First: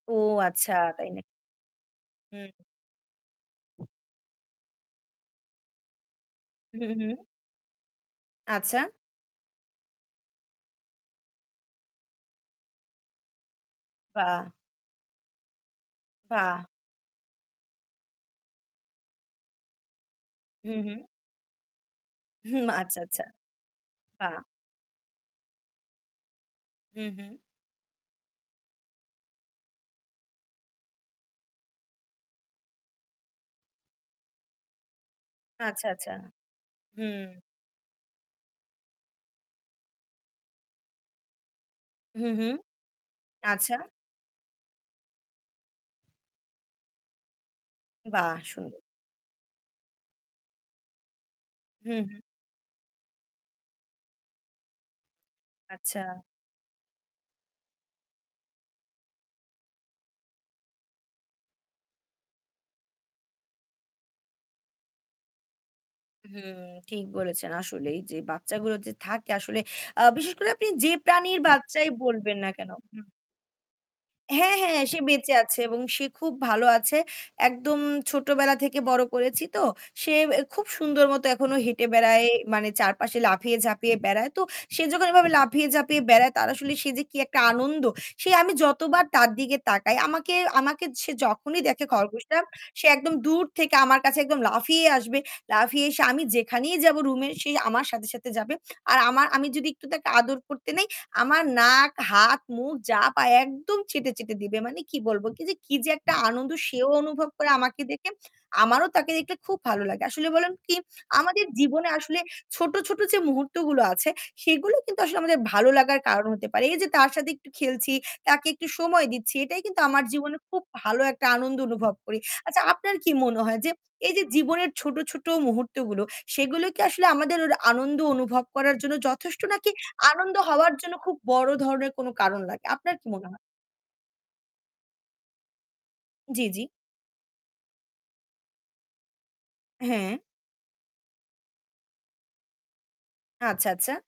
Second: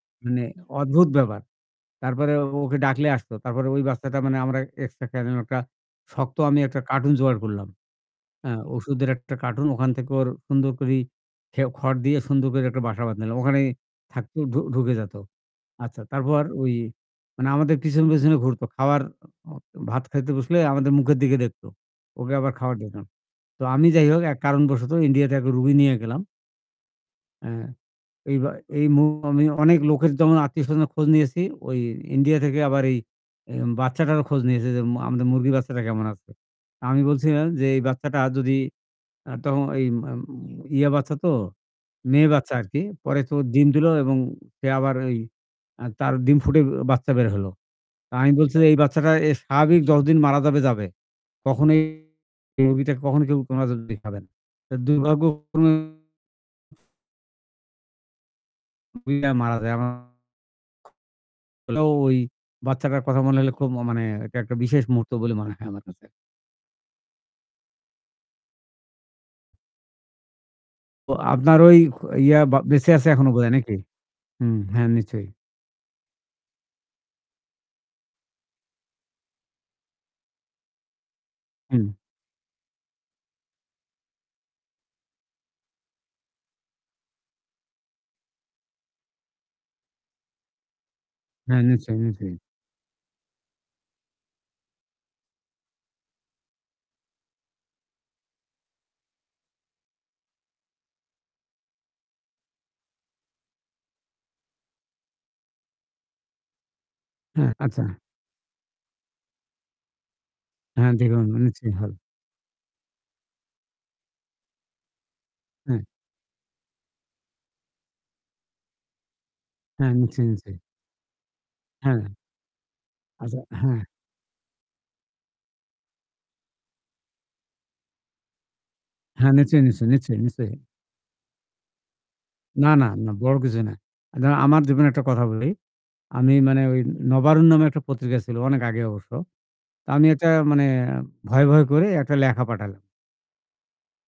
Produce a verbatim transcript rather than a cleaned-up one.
ও মানে আচ্ছা অদ্ভুত তাই নাক ব্যাপার। তারপরে হুম। ওকে ডাকলে আসতো। তারপরে ওই বাচ্চাটা মানে আমরা [unintelligible] একটা শক্ত আমি একটা উহু। কার্টুন হু। জোগাড় করলাম। এ্যা আচ্ছা। ওষুধের একটা কার্টুন। ওখান থেকে ওর সুন্দর করি খেও খড় দিয়ে সুন্দর করে একটা বাসা বান্ধিলাম ওখানেই থাকতো, বাহ! ঢু ঢুকে যেত। আচ্ছা তারপর পা ওই মানে আমাদের পিছনে, পিছনে, ঘুরতো। খাবার অ খাওয়ার ভাত খাইতে বসলে হু, আমাদের হু। মুখের দিকে দেখতো। ওকে আবার হুম। খাবার আচ্ছা, দিতাম। আচ্ছা। তো আমি যাই হোক বাহ! এক কারণবশত ইন্ডিয়াতে একটা রুগী নিয়ে গেলাম। হু, হু। এ্যা এই বা এই মু আমি অনেক লোকের যেমন আত্মীয়স্বজনের খোঁজ নিয়েছি ওই ইন্ডিয়া থেকে আবার এই অ্যাম বাচ্চাটারও খোঁজ নিয়েছে। যে ম আমাদের মুরগির বাচ্চাটা আচ্ছা, কেমন আচ্ছা। আছে? আমি হু। বলছিলাম যে এই বাচ্চাটা যদি আ তখন এই আম ইয়া বাচ্চা তো হু, মেয়ে হু। বাচ্চা আর কি। পরে তো ডিম আচ্ছা। দিল এবং ফের আবার ওই আ তার ডিম ফুটে বাচ্চা বের হল। তা আমি বাহ! বলছি যে, এই সুন্দর। বাচ্চাটা এ স্বাভাবিক যত দিন মারা যাবে, যাবে। কখনোই হু, হু। এই রোগীকে কখনো কেউ [unintelligible] যদি খাবেন। দুর্ভাগ্য ক্রমে আচ্ছা। [unintelligible] মারা যায় আমার। হলেও ওই বাচ্চাটার কথা মনে হলে খুব ও মানে এটা একটা বিশেষ মুহূর্ত বলে মনে হয় আমার কাছে। হুম। ঠিক বলেছেন, আসলেই যে বাচ্চাগুলো যে থাকে আসলে, আ বিশেষ করে আপনি যে তো প্রাণীর আপনার ওই বাচ্চাই খ বলবেন ইয়া না বা কেন বেঁচে হুম। আছে এখনও বোধহয় নাকি? হ্যাঁ, হুম, হ্যাঁ, হ্যাঁ সে নিশ্চয়ই। বেঁচে আছে এবং সে খুব ভালো আছে। একদম ছোটবেলা থেকে বড় করেছি তো। সে এ খুব সুন্দরমত এখনও হেঁটে হুম। বেড়ায়। মানে চারপাশে লাফিয়ে ঝাঁপিয়ে বেড়ায়। তো সে যখন এভাবে লাফিয়ে ঝাঁপিয়ে বেড়ায় তার আসলে সে যে কি একটা আনন্দ! সে আমি যতবার তার দিকে তাকাই আমাকে, আমাকে, সে হ্যাঁ, যখনই দেখে নিশ্চয়ই, নিশ্চয়ই। খরগোশটা সে একদম দূর থেকে আমার কাছে একদম লাফিয়ে আসবে। লাফিয়ে এসে আমি যেখানেই যাব room এ সে আমার সাথে, সাথে, যাবে। আর আমা আমি যদি একটু তাকে আদর করতে নেই, আমার নাক, হাত, মুখ যা পায় একদম চেটে, চেটে, দিবে। মানে কি বলব কি যে কি যে একটা আনন্দ সেও অনুভব করে হ্যাঁ, আমাকে আচ্ছা। দেখে। আমারও তাকে দেখলে খুব ভালো লাগে। আসলে বলুন কি, হ্যাঁ, দেখুন, আমাদের নিশ্চয়ই জীবনে হবে। আসলে ছোট, ছোট, যে মুহূর্তগুলো আছে সেগুলো কিন্তু আসলে আমাদের ভালো অ্যা লাগার কারণ হতে পারে। এই যে তার সাথে একটু খেলছি, তাকে একটু সময় দিচ্ছি এটাই কিন্তু হ্যাঁ, আমার নিশ্চয়ই, জীবনে নিশ্চয়ই। খুব ভালো একটা আনন্দ অনুভব হ্যাঁ। করি। আচ্ছা, আপনার কি আচ্ছা, মনে হয় যে, হ্যাঁ। এই যে জীবনের ছোট, ছোট, মুহূর্তগুলো সেগুলো কি আসলে আমাদের ওই আনন্দ অনুভব করার জন্য হ্যাঁ, যথেষ্ট নিশ্চয়ই, নাকি? নিশ্চয়ই, নিশ্চয়ই, আনন্দ নিশ্চয়ই। হওয়ার জন্য খুব বড় ধরনের কোন কারণ লাগে? না, না, আপনার কি না। মনে বড় হয়? কিছু না। [unintelligible] আমার যেমন একটা কথা বলি। আমি জি, জি। মানে ওই 'নবারুণ' নামে একটা পত্রিকা ছিল অনেক আগে অবশ্য। তো আমি হ্যাঁ। একটা মানে ভয়ে, ভয়ে, করে একটা লেখা পাঠালাম আচ্ছা, আচ্ছা।